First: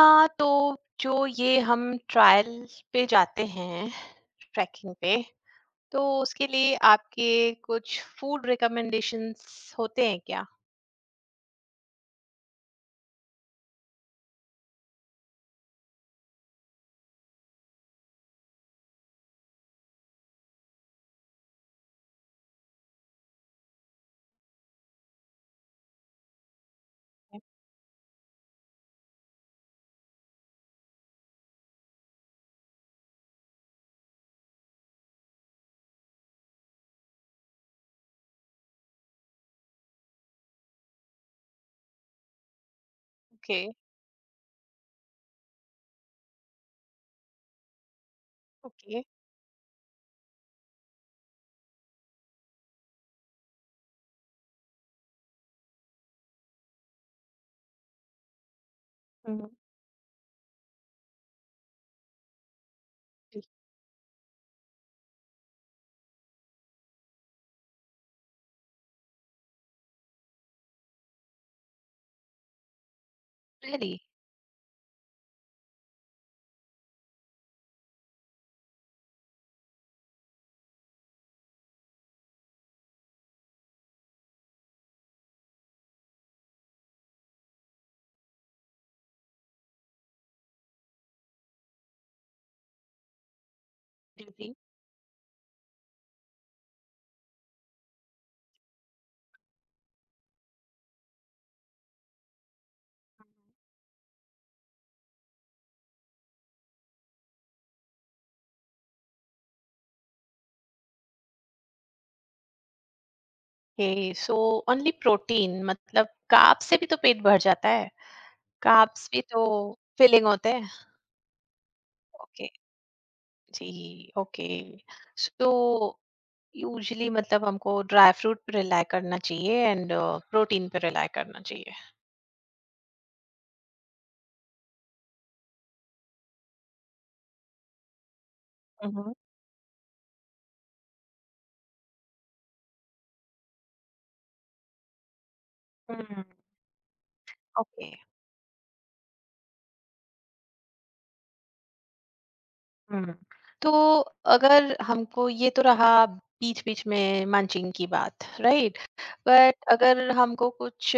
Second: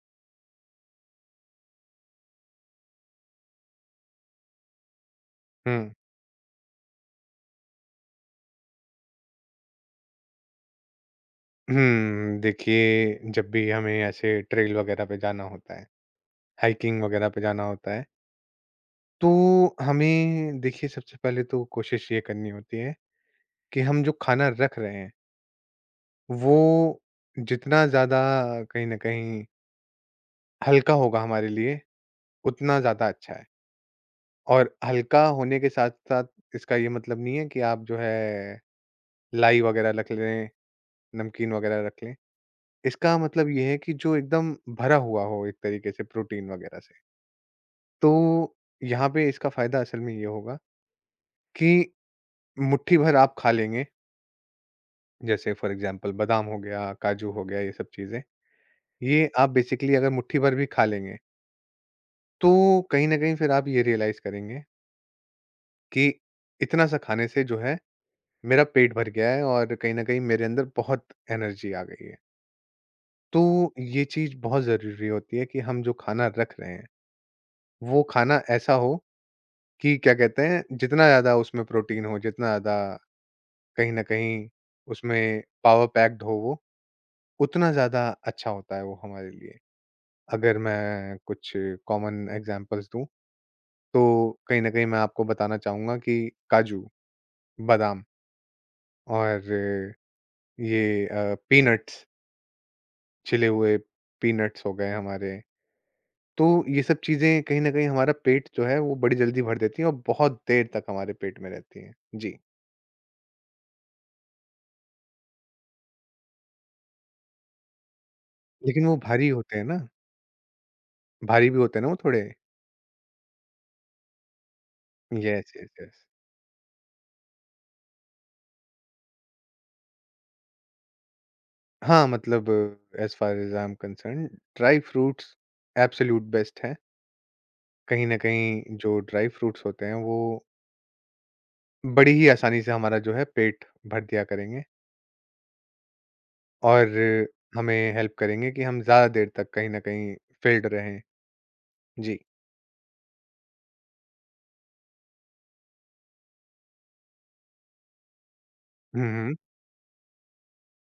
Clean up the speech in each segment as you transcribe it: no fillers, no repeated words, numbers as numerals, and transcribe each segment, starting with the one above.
हाँ, तो जो ये हम ट्रायल पे जाते हैं, ट्रैकिंग पे, हुँ। तो उसके लिए आपके कुछ फूड रिकमेंडेशंस होते हैं क्या? हुँ, देखिए जब भी हमें ऐसे ट्रेल वगैरह पे जाना होता है, हाइकिंग वगैरह पे जाना होता है, तो हमें देखिए सबसे पहले तो कोशिश ये करनी होती है कि हम जो खाना रख रहे हैं, वो जितना ज़्यादा कहीं न कहीं हल्का होगा हमारे लिए, उतना ज़्यादा अच्छा है। और हल्का होने के साथ-साथ इसका ये मतलब नहीं है कि आप जो है लाई वगैरह रख लें, नमकीन वगैरह रख लें। इसका मतलब ओके. ये है कि जो एकदम भरा हुआ हो एक तरीके से प्रोटीन वगैरह से। तो ओके. यहाँ पे इसका फ़ायदा असल में ये होगा कि मुट्ठी भर आप खा लेंगे, जैसे फ़ॉर एग्ज़ाम्पल बादाम हो गया, काजू हो गया, ये सब चीज़ें। ये हम्म. आप बेसिकली अगर मुट्ठी भर भी खा लेंगे, तो कहीं न कहीं फिर आप ये रियलाइज़ करेंगे कि इतना सा खाने से जो है मेरा पेट भर गया है और कहीं न कहीं मेरे अंदर बहुत एनर्जी आ गई है। तो रियली. ये चीज़ बहुत ज़रूरी होती है कि हम जो खाना रख रहे हैं, वो खाना ऐसा हो कि क्या कहते हैं, जितना ज़्यादा उसमें प्रोटीन हो, जितना ज़्यादा कहीं न कहीं उसमें पावर पैक्ड हो वो, उतना ज़्यादा अच्छा होता है वो हमारे लिए। अगर मैं कुछ कॉमन एग्ज़ाम्पल्स दूँ, तो रियली. कहीं न कहीं मैं आपको बताना चाहूँगा कि काजू, बादाम और ये पीनट्स, छिले हुए पीनट्स हो गए हमारे। तो ये सब चीज़ें कहीं न कहीं हमारा पेट जो है वो बड़ी जल्दी भर देती हैं और बहुत देर तक हमारे पेट में रहती हैं। जी। Okay, so only protein? मतलब कार्ब्स से भी तो पेट भर जाता है. लेकिन वो कार्ब्स भी भारी तो होते हैं ना, फिलिंग होते हैं. भारी भी होते हैं ना वो थोड़े? ओके. जी, okay. So yes, yes, yes. Usually मतलब हमको ड्राई फ्रूट पे रिलाई करना चाहिए एंड प्रोटीन पे रिलाई करना चाहिए. हाँ, मतलब as far as I am concerned dry fruits absolute best हैं। कहीं न कहीं जो हम्म. ड्राई फ्रूट्स होते हैं वो बड़ी ही आसानी से हमारा जो है पेट भर दिया करेंगे हम्म. और ओके. हमें हेल्प करेंगे कि हम ज़्यादा देर तक कहीं न कहीं फ़िल्ड रहें। जी। हम्म. तो अगर हमको ये तो रहा बीच बीच में मंचिंग की बात, राइट. Hmm, hmm. बट अगर हमको कुछ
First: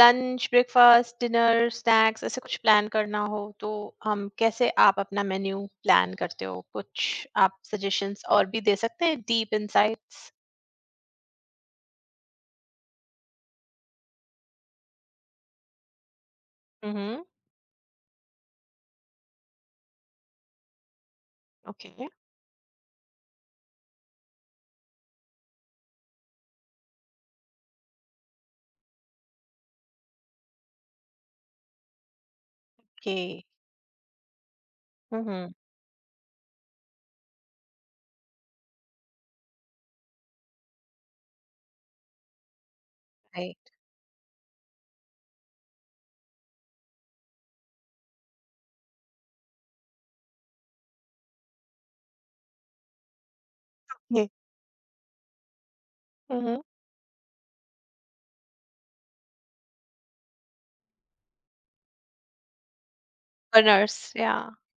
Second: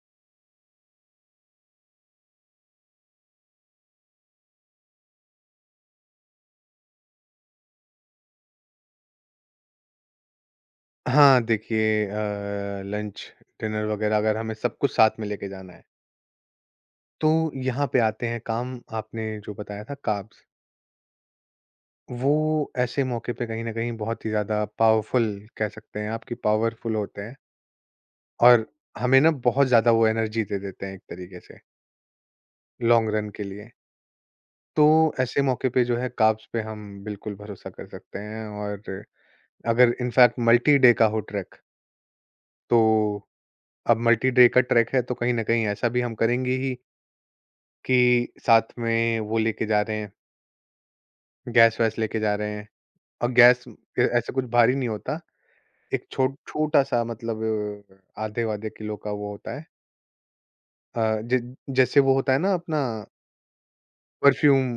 लंच, ब्रेकफास्ट, डिनर, स्नैक्स ऐसे कुछ प्लान करना हो तो हम कैसे, आप अपना मेन्यू प्लान करते हो? कुछ आप सजेशंस और भी दे सकते हैं, डीप इनसाइट्स. हाँ, देखिए लंच, डिनर वग़ैरह अगर हमें सब कुछ साथ में लेके जाना है, हम्म. तो यहाँ पे आते हैं काम आपने जो बताया था कार्ब्स। ओके. वो ऐसे मौके पे कहीं न कहीं बहुत ही ज़्यादा पावरफुल कह सकते हैं आप कि पावरफुल होते हैं और हमें ना बहुत ज़्यादा वो एनर्जी दे देते हैं एक तरीके से लॉन्ग ओके. रन के लिए। तो ऐसे हम्म. मौके पे जो है कार्ब्स पे हम बिल्कुल भरोसा कर सकते हैं और अगर इनफैक्ट मल्टी डे का हो ट्रैक तो राइट. अब मल्टी डे का ट्रैक है तो कहीं न कहीं ऐसा भी हम करेंगे ही कि साथ में वो लेके जा रहे हैं, गैस-वैस लेके जा रहे हैं और गैस ए ऐसा कुछ भारी नहीं होता एक हम्म. छोटा-सा मतलब आधे-वाधे किलो का वो होता है अ, ज जैसे वो होता है ना अपना बर्नर्स या. परफ्यूम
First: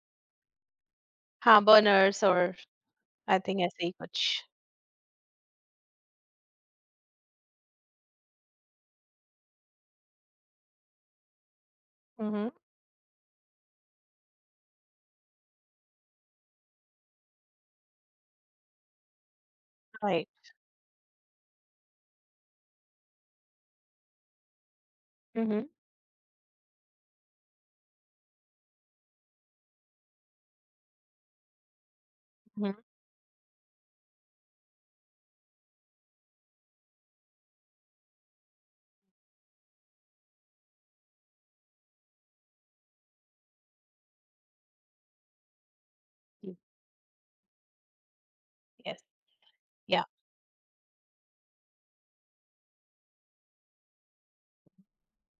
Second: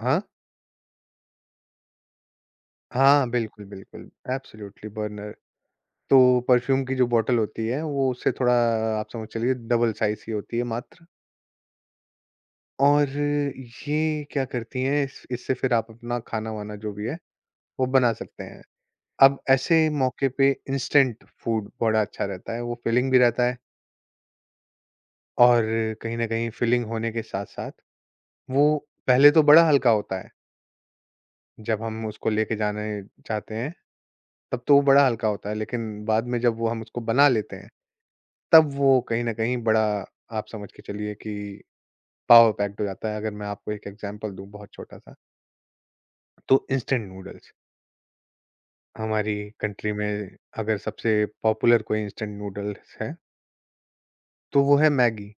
हाँ? हाँ, बर्नर्स और हाँ, आई थिंक बिल्कुल, ऐसे ही बिल्कुल, कुछ. Absolutely burner. तो परफ्यूम की जो बॉटल होती है वो उससे थोड़ा आप समझ चलिए डबल साइज़ ही होती है मात्र हम्म. और ये क्या करती हैं इस इससे फिर आप अपना खाना-वाना जो भी है वो बना सकते हैं। अब ऐसे मौके पे राइट. इंस्टेंट फूड बड़ा अच्छा रहता है, वो फिलिंग भी रहता है और कहीं न कहीं फिलिंग होने के साथ-साथ वो पहले तो बड़ा हल्का होता है, जब हम उसको लेके हम्म. जाने चाहते हैं, तब तो वो बड़ा हल्का होता है, लेकिन बाद में जब वो हम उसको बना लेते हैं, तब वो कहीं न कहीं बड़ा आप समझ के चलिए कि पावर पैक्ड हो जाता है। अगर मैं आपको एक एग्ज़ाम्पल दूँ बहुत छोटा-सा, तो इंस्टेंट नूडल्स, Yes. हमारी कंट्री Yeah. में अगर सबसे पॉपुलर कोई इंस्टेंट नूडल्स है, तो वो है मैगी।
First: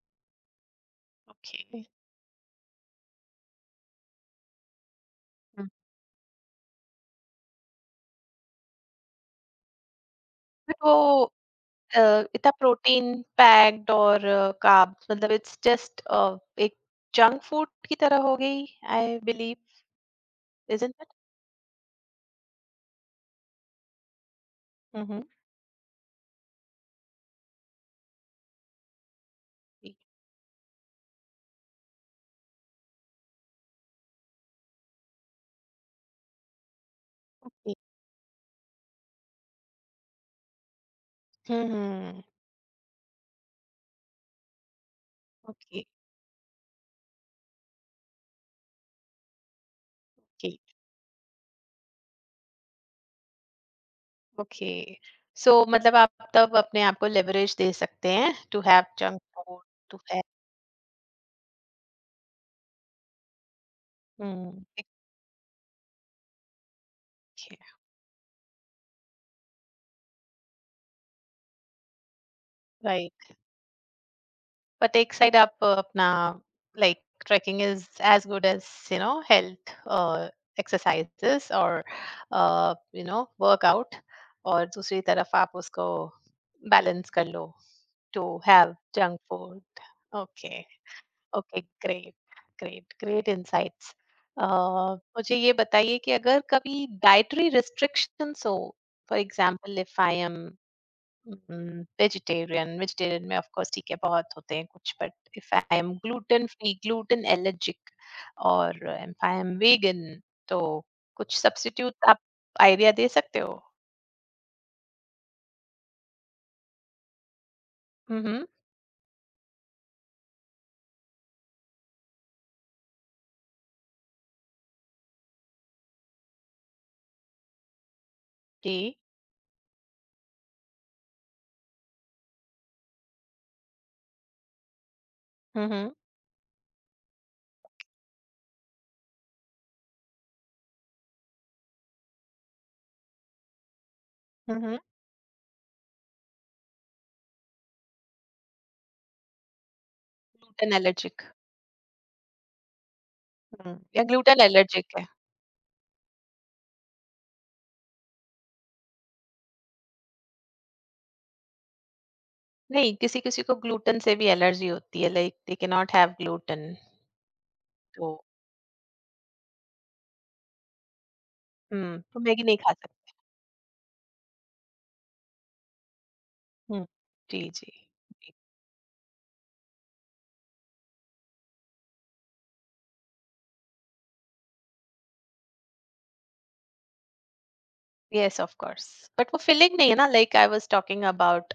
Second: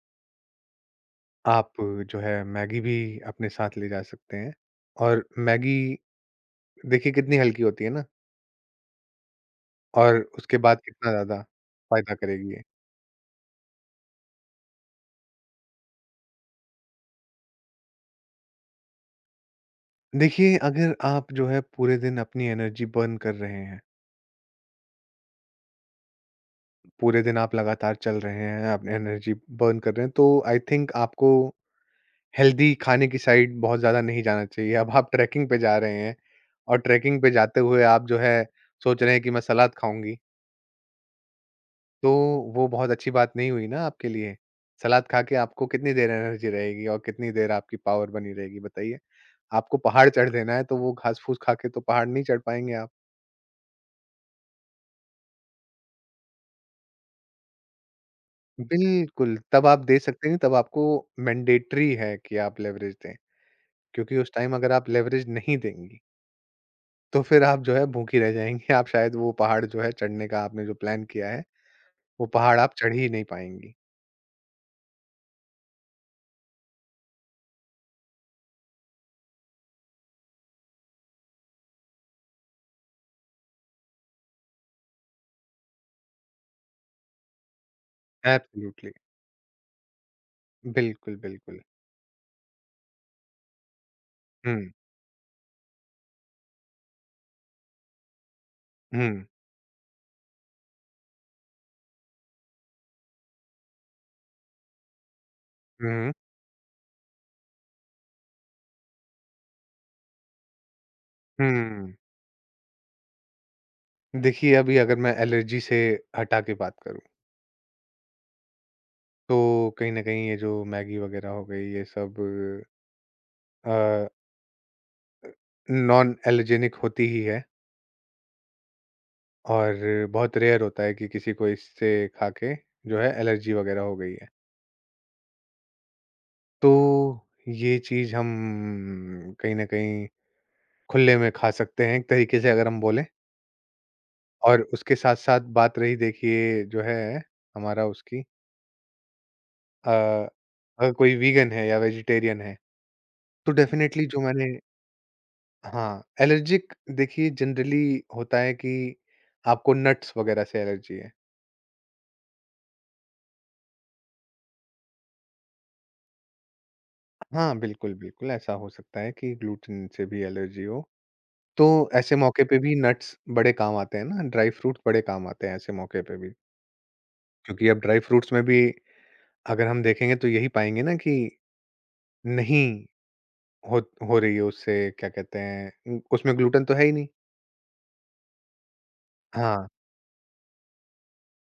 आप Okay. जो है मैगी भी अपने साथ ले जा सकते हैं और Mm. मैगी देखिए कितनी हल्की होती है ना? और उसके But बाद वो कितना ज़्यादा अ, फ़ायदा इतना करेगी ये। प्रोटीन पैक्ड और कार्ब, मतलब इट्स जस्ट एक जंक फूड की तरह हो गई, आई बिलीव. देखिए, अगर इजंट इट? आप जो है पूरे दिन अपनी एनर्जी बर्न कर रहे हैं, Mm-hmm. पूरे दिन आप लगातार चल रहे हैं, आप एनर्जी बर्न कर रहे हैं, तो आई थिंक आपको हेल्दी खाने की साइड बहुत ज़्यादा नहीं जाना चाहिए। अब आप ट्रैकिंग पे जा रहे हैं और ट्रैकिंग पे जाते हुए आप जो है सोच रहे हैं कि मैं सलाद खाऊँगी, तो हम्म. वो बहुत अच्छी बात नहीं हुई ना आपके लिए। सलाद खा के आपको ओके. कितनी देर एनर्जी रहेगी और कितनी देर आपकी पावर बनी रहेगी बताइए? आपको पहाड़ चढ़ ओके. देना है, तो वो घास-फूस खा के तो पहाड़ नहीं चढ़ पाएँगे आप। ओके, सो मतलब आप तब अपने आप को लेवरेज दे सकते हैं टू हुँ। हैव जंक बिल्कुल, फूड. तब आप दे टू हैव. सकते हैं, तब आपको मैंडेटरी है कि आप लेवरेज दें, क्योंकि उस टाइम Mm. अगर आप लेवरेज नहीं देंगी, तो फिर ओके. आप जो है भूखी रह जाएँगी। आप शायद वो पहाड़ जो है चढ़ने का आपने जो प्लान किया है, वो पहाड़ आप चढ़ ही नहीं राइट. पाएँगी। But एक साइड आप अपना, like, trekking is as good as, you know, health exercises और, यू नो, वर्कआउट. और दूसरी तरफ आप उसको बैलेंस कर लो to have absolutely, junk food. Okay. बिल्कुल, बिल्कुल। Okay, great. Great, great insights. Hmm, मुझे ये बताइए कि अगर कभी डाइटरी रिस्ट्रिक्शंस हो, hmm, for example if I am vegetarian. Vegetarian में ऑफ कोर्स ठीक है, बहुत होते हैं कुछ, but if I M hmm, gluten free, gluten allergic और इफ आई एम वेगन, तो कुछ हुँ। सब्स्टिट्यूट आप आइडिया दे सकते हो. देखिए, अभी अगर मैं एलर्जी से हटा के बात करूँ, हम्म. तो कहीं न कहीं ये जो मैगी वगैरह हो गई, ये सब अ नॉन एलर्जेनिक होती ही है जी. और बहुत रेयर होता है कि किसी को इससे खा के जो है एलर्जी वगैरह हो गई है। हम्म. तो ये चीज़ हम कहीं न कहीं खुले में खा सकते हैं एक तरीके से अगर हम बोलें और हम्म. उसके साथ-साथ बात रही देखिए जो है हमारा उसकी अ, ग्लूटेन अगर कोई एलर्जिक. वीगन है या वेजिटेरियन है तो या डेफ़िनेटली जो ग्लूटेन मैंने एलर्जिक है. हाँ, एलर्जिक देखिए जनरली होता है कि आपको नट्स वगैरह से एलर्जी है। नहीं, किसी किसी को ग्लूटेन से भी एलर्जी होती है, लाइक दे के नॉट हैव ग्लूटेन. हाँ, बिल्कुल, तो. बिल्कुल, ऐसा हो सकता है कि ग्लूटेन से भी एलर्जी हो। तो हम्म, ऐसे तो मैगी मौके नहीं पे खा भी सकते. नट्स बड़े काम आते हैं ना, ड्राई फ्रूट्स बड़े काम आते हैं ऐसे मौके पे भी। हम्म. जी, क्योंकि जी. अब ड्राई फ्रूट्स में भी अगर हम देखेंगे तो यही पाएँगे ना कि नहीं हो हो रही है उससे क्या कहते हैं उ उसमें ग्लूटेन तो है ही नहीं। Yes, of course. बट वो हाँ, फिलिंग नहीं है ना, like I was talking about,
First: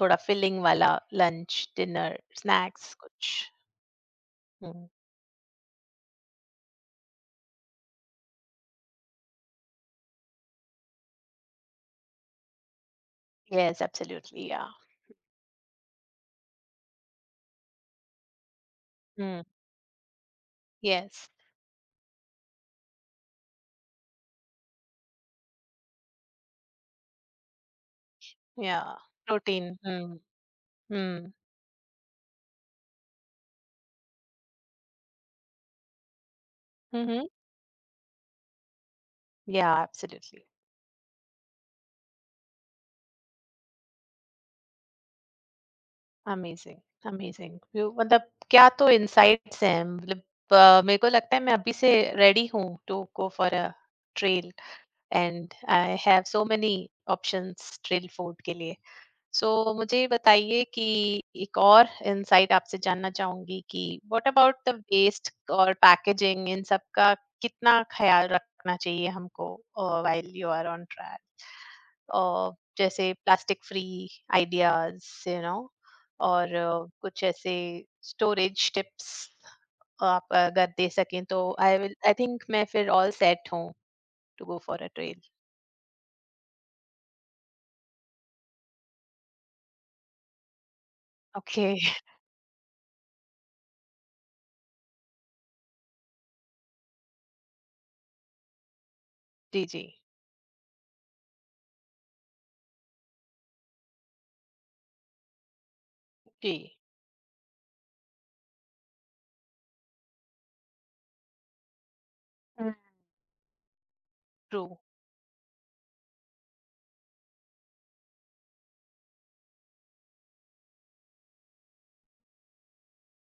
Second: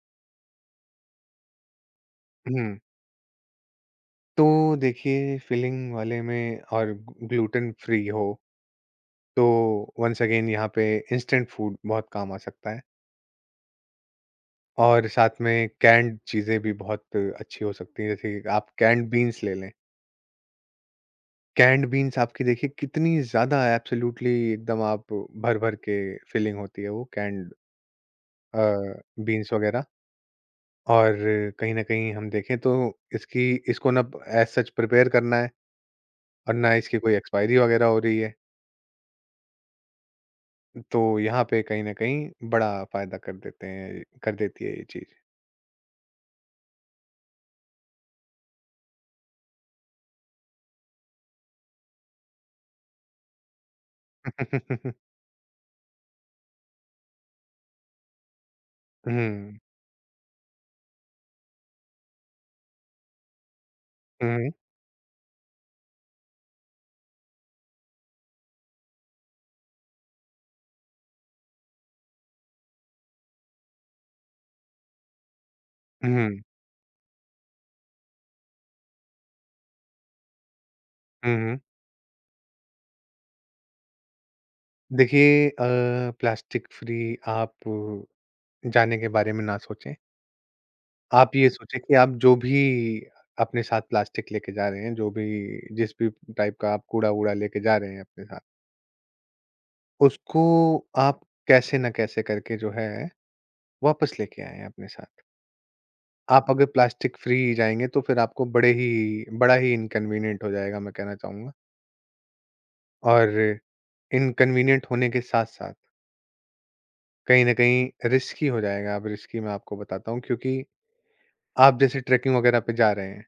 थोड़ा फिलिंग वाला लंच, डिनर, हुँ। स्नैक्स कुछ. तो देखिए फिलिंग वाले में और ग्लूटेन फ्री हो, तो वन्स अगेन यहाँ पे इंस्टेंट फूड बहुत काम आ सकता है। Yes, absolutely. या. और साथ में कैन्ड चीज़ें भी बहुत अच्छी हो सकती हैं, जैसे कि आप कैन्ड बीन्स ले लें। यस. कैन्ड बीन्स आपकी देखिए कितनी ज़्यादा एब्सोल्यूटली एकदम आप भर-भर के फिलिंग होती है वो canned uh, yeah. Beans protein. वग़ैरह हम्म. और हम्म. कहीं न कहीं हम देखें तो इसकी इसको ना एज़ सच प्रिपेयर करना है और ना इसकी कोई हम्म. एक्सपायरी वग़ैरह हो रही है। या, एब्सोल्युटली. तो यहाँ पे कहीं न कहीं बड़ा फ़ायदा कर देते हैं कर देती है ये चीज़। अमेजिंग. अमेजिंग. मतलब क्या तो इनसाइट्स हैं, मतलब मेरे को लगता है मैं अभी से रेडी हूँ to go for a trail. And I have so many options trail food के लिए. सो हुँ। मुझे बताइए कि एक और इंसाइट आपसे जानना चाहूंगी कि what hmm, hmm, about the waste और पैकेजिंग, इन सब का कितना ख्याल रखना चाहिए हमको while you are on track? और जैसे plastic free ideas, you know, hmm, और कुछ ऐसे स्टोरेज टिप्स आप अगर दे सकें तो हुँ। आई विल, आई थिंक मैं फिर ऑल सेट हूँ to go for a trail. देखिए प्लास्टिक फ्री आप जाने के बारे में ना सोचें। आप ये ओके. सोचें कि आप जो भी अपने साथ प्लास्टिक लेके जा रहे हैं, जो भी जिस भी टाइप का आप कूड़ा-वूड़ा लेके जा रहे हैं अपने साथ, जी, जी. उसको आप कैसे न कैसे करके जो है वापस लेके आएँ अपने साथ। आप जी. अगर प्लास्टिक फ्री जाएँगे तो फिर आपको बड़े ही बड़ा ही इनकन्वीनिएंट हो जाएगा मैं कहना चाहूँगा। और ट्रू. इनकन्वीनिएंट होने के साथ-साथ कहीं न कहीं रिस्की हो जाएगा। अब रिस्की मैं आपको बताता हूँ क्योंकि आप जैसे ट्रेकिंग वगैरह पे जा रहे हैं,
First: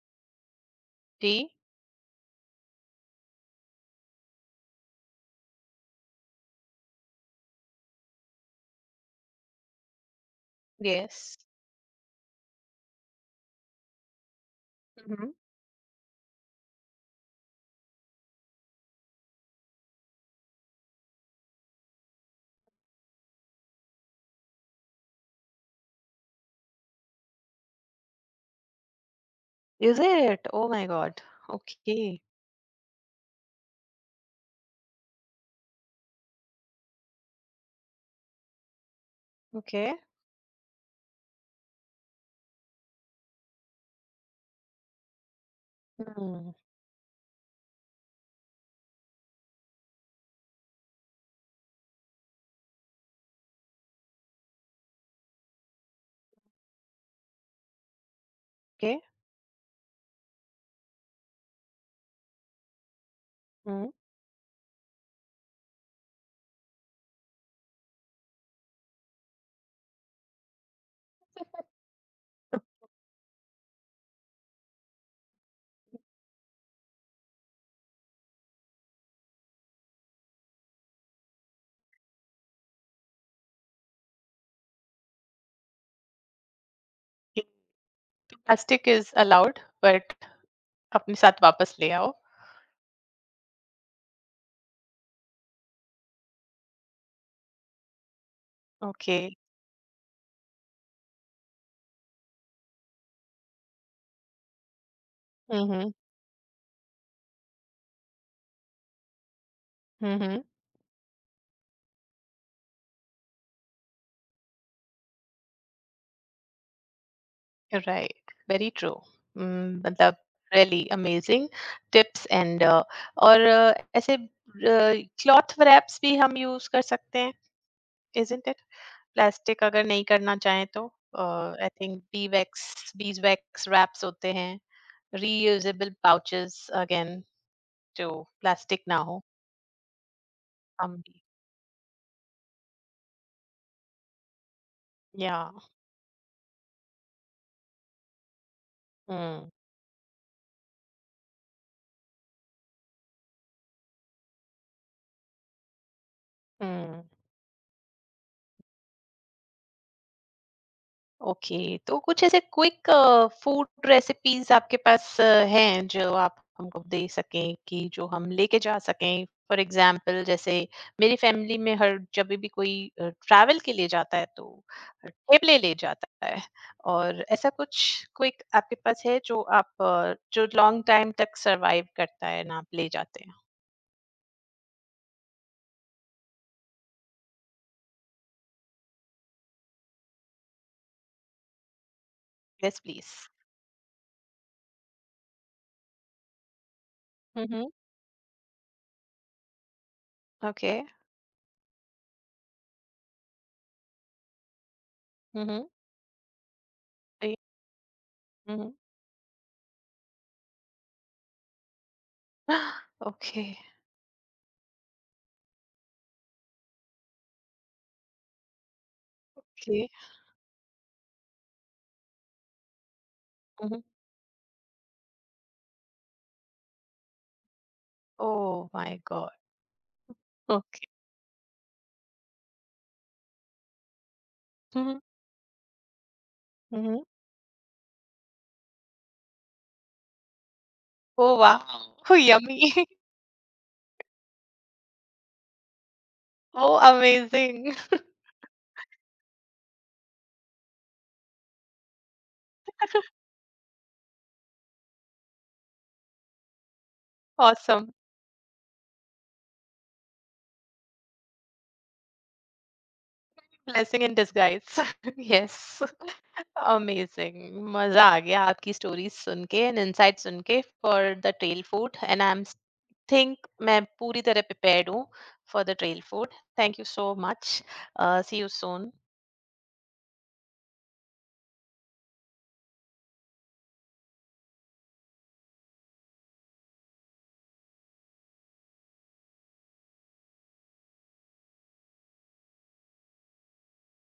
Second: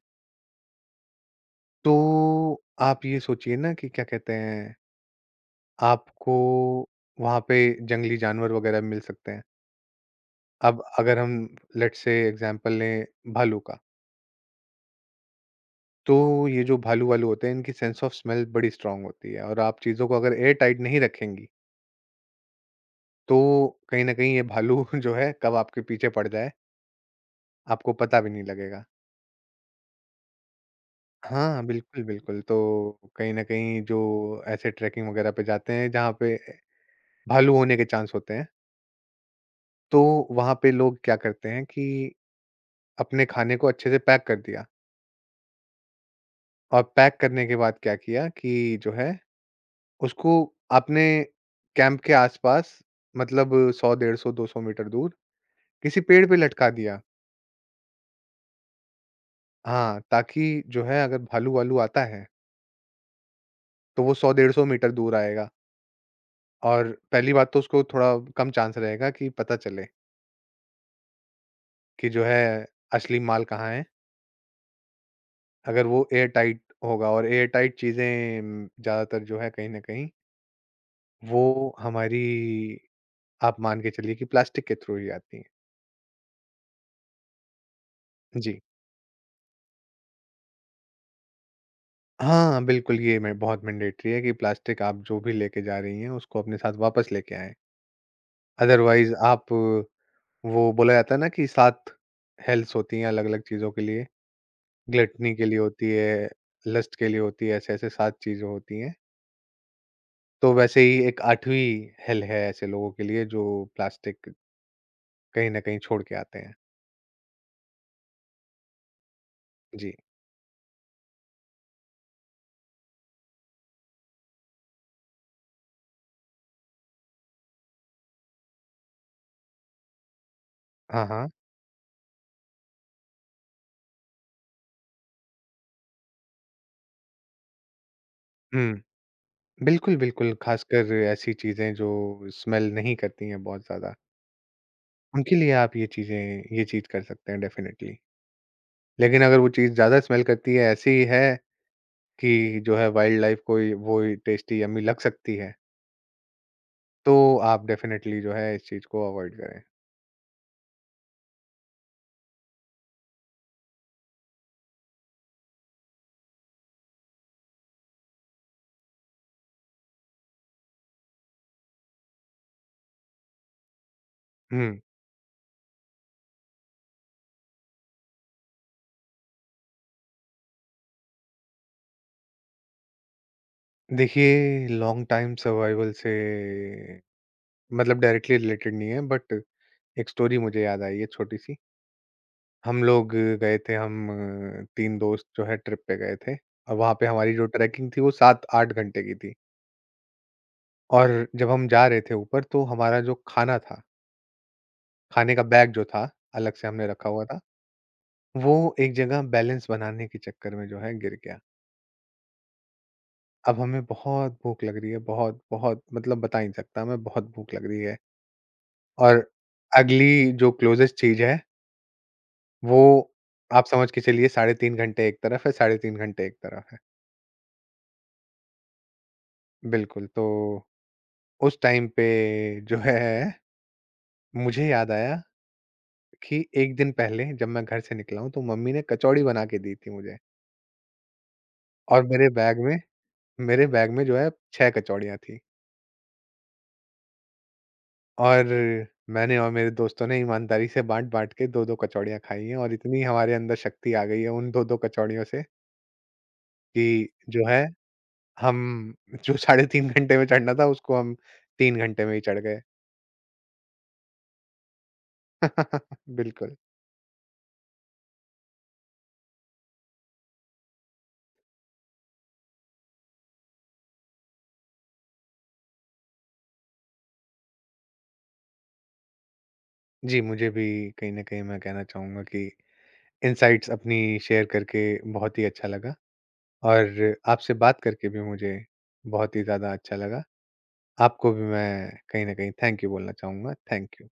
जी. तो आप ये सोचिए ना कि क्या कहते हैं, आपको वहाँ पे जंगली जानवर वगैरह मिल सकते हैं। अब अगर यस. हम लेट्स से एग्ज़ाम्पल लें भालू का, तो ये जो भालू-वालू होते हैं, इनकी सेंस ऑफ स्मेल बड़ी स्ट्रॉन्ग होती है और आप चीज़ों को अगर एयर टाइट नहीं रखेंगी, तो कहीं न कहीं ये भालू जो है कब आपके पीछे पड़ जाए, आपको पता भी नहीं लगेगा। Is it? Oh my God. हाँ, बिल्कुल, Okay. बिल्कुल। तो कहीं न कहीं जो ऐसे ट्रेकिंग वगैरह पे जाते हैं, जहाँ पे भालू होने के चांस होते हैं। Okay. तो वहाँ पे लोग क्या करते हैं कि अपने खाने को अच्छे से पैक कर दिया Hmm. और पैक करने के बाद क्या किया कि जो है उसको आपने कैंप के आसपास मतलब 100 डेढ़ सौ 200 मीटर दूर किसी पेड़ पे लटका दिया। Okay. हाँ, ताकि जो है अगर भालू-वालू आता है Hmm. तो वो 100 डेढ़ सौ मीटर दूर आएगा और पहली बात तो उसको थोड़ा कम चांस रहेगा कि पता चले कि जो है असली माल कहाँ है। अगर वो एयर टाइट होगा और एयर टाइट चीज़ें ज़्यादातर जो है कहीं न कहीं वो हमारी आप मान के चलिए कि प्लास्टिक के थ्रू ही आती हैं। ये जी। प्लास्टिक इज अलाउड बट अपने साथ वापस ले आओ. हाँ, बिल्कुल ये मैं बहुत मैंडेटरी है कि प्लास्टिक आप जो भी लेके जा रही हैं उसको अपने साथ वापस लेके आएँ। Otherwise okay. आप वो बोला जाता है ना कि 7 हेल्थ्स होती हैं अलग-अलग चीज़ों के लिए, ग्लटनी के लिए होती हम्म. है, लस्ट के लिए होती है, ऐसे-ऐसे 7 चीज़ें होती हैं। हम्म. तो वैसे ही एक 8वीं हेल है ऐसे लोगों के लिए जो प्लास्टिक कहीं न कहीं छोड़ के आते हैं। Right, very true. जी। मतलब रियली अमेजिंग टिप्स एंड. और ऐसे क्लॉथ रैप्स भी हम यूज कर सकते हैं, इजंट इट? प्लास्टिक अगर नहीं करना चाहें तो. हाँ, हाँ। I think bee wax, beeswax wraps होते हैं, रीयूजेबल पाउचेस, अगेन, जो हुँ। प्लास्टिक ना हो. बिल्कुल, बिल्कुल, खासकर हम भी. ऐसी चीज़ें जो स्मेल नहीं करती हैं बहुत ज़्यादा, उनके या. लिए आप ये चीज़ कर सकते हैं डेफ़िनिटली। लेकिन अगर वो हम्म. चीज़ ज़्यादा स्मेल करती है, ऐसी है कि जो है वाइल्ड लाइफ़ को ये वो ही टेस्टी यम्मी लग सकती है, हम्म. तो आप डेफ़िनिटली जो है इस चीज़ को अवॉइड करें। ओके, तो कुछ ऐसे क्विक फूड रेसिपीज आपके पास हैं जो आप हमको दे सकें कि जो हम लेके जा सकें? फॉर एग्जाम्पल जैसे मेरी फैमिली में हर, जब भी कोई ट्रैवल के लिए जाता है तो हुँ। ठेपले ले जाता है. और ऐसा कुछ क्विक आपके पास है जो आप जो लॉन्ग टाइम तक सरवाइव करता है ना, आप ले जाते हैं? देखिए, लॉन्ग टाइम सर्वाइवल से मतलब डायरेक्टली रिलेटेड नहीं है बट एक स्टोरी मुझे याद आई है छोटी-सी। यस, हम प्लीज. लोग गए थे हम 3 दोस्त जो है ट्रिप पे गए थे। और वहाँ पे हमारी जो हम्म. ट्रैकिंग थी वो 7-8 घंटे की थी। ओके. और जब हम जा रहे थे ऊपर तो हमारा जो खाना था, खाने का हम्म. बैग जो था, अलग से हमने रखा हुआ था, वो Mhm. एक जगह बैलेंस बनाने के चक्कर में जो है गिर गया। Okay. अब हमें बहुत भूख लग रही है, बहुत, बहुत मतलब बता ही नहीं सकता हमें बहुत भूख लग रही है। और Okay. अगली जो क्लोज़ेस्ट चीज़ है वो आप Mhm. समझ के चलिए साढ़े 3 घंटे एक तरफ है, साढ़े 3 घंटे एक तरफ है। Oh my God. बिल्कुल, तो Okay. उस टाइम पे जो है, मुझे याद Mhm, आया कि 1 दिन mhm. पहले जब मैं घर से निकला हूँ, तो मम्मी ने कचौड़ी बना के दी थी मुझे Oh wow. और Oh, yummy. मेरे बैग में जो है 6 कचौड़ियाँ थीं Oh, amazing. और मैंने और मेरे दोस्तों ने ईमानदारी से बाँट-बाँट के 2-2 कचौड़ियाँ खाई हैं और इतनी हमारे अंदर शक्ति आ गई है उन 2-2 कचौड़ियों से कि जो है, Awesome. हम जो साढ़े 3 घंटे में चढ़ना था, उसको हम 3 घंटे में ही चढ़ गए। Blessing in disguise. Yes. बिल्कुल। Amazing. मजा आ गया आपकी स्टोरीज सुन के एंड इनसाइट सुन के for the trail food. And I am think मैं पूरी तरह प्रिपेयर्ड हूँ for the trail food. Thank you so much. See you soon. जी, मुझे भी कहीं न कहीं मैं कहना चाहूँगा कि इनसाइट्स अपनी शेयर करके बहुत ही अच्छा लगा और आपसे बात करके भी मुझे बहुत ही ज़्यादा अच्छा लगा। आपको भी मैं कहीं न कहीं थैंक यू बोलना चाहूँगा। Thank you.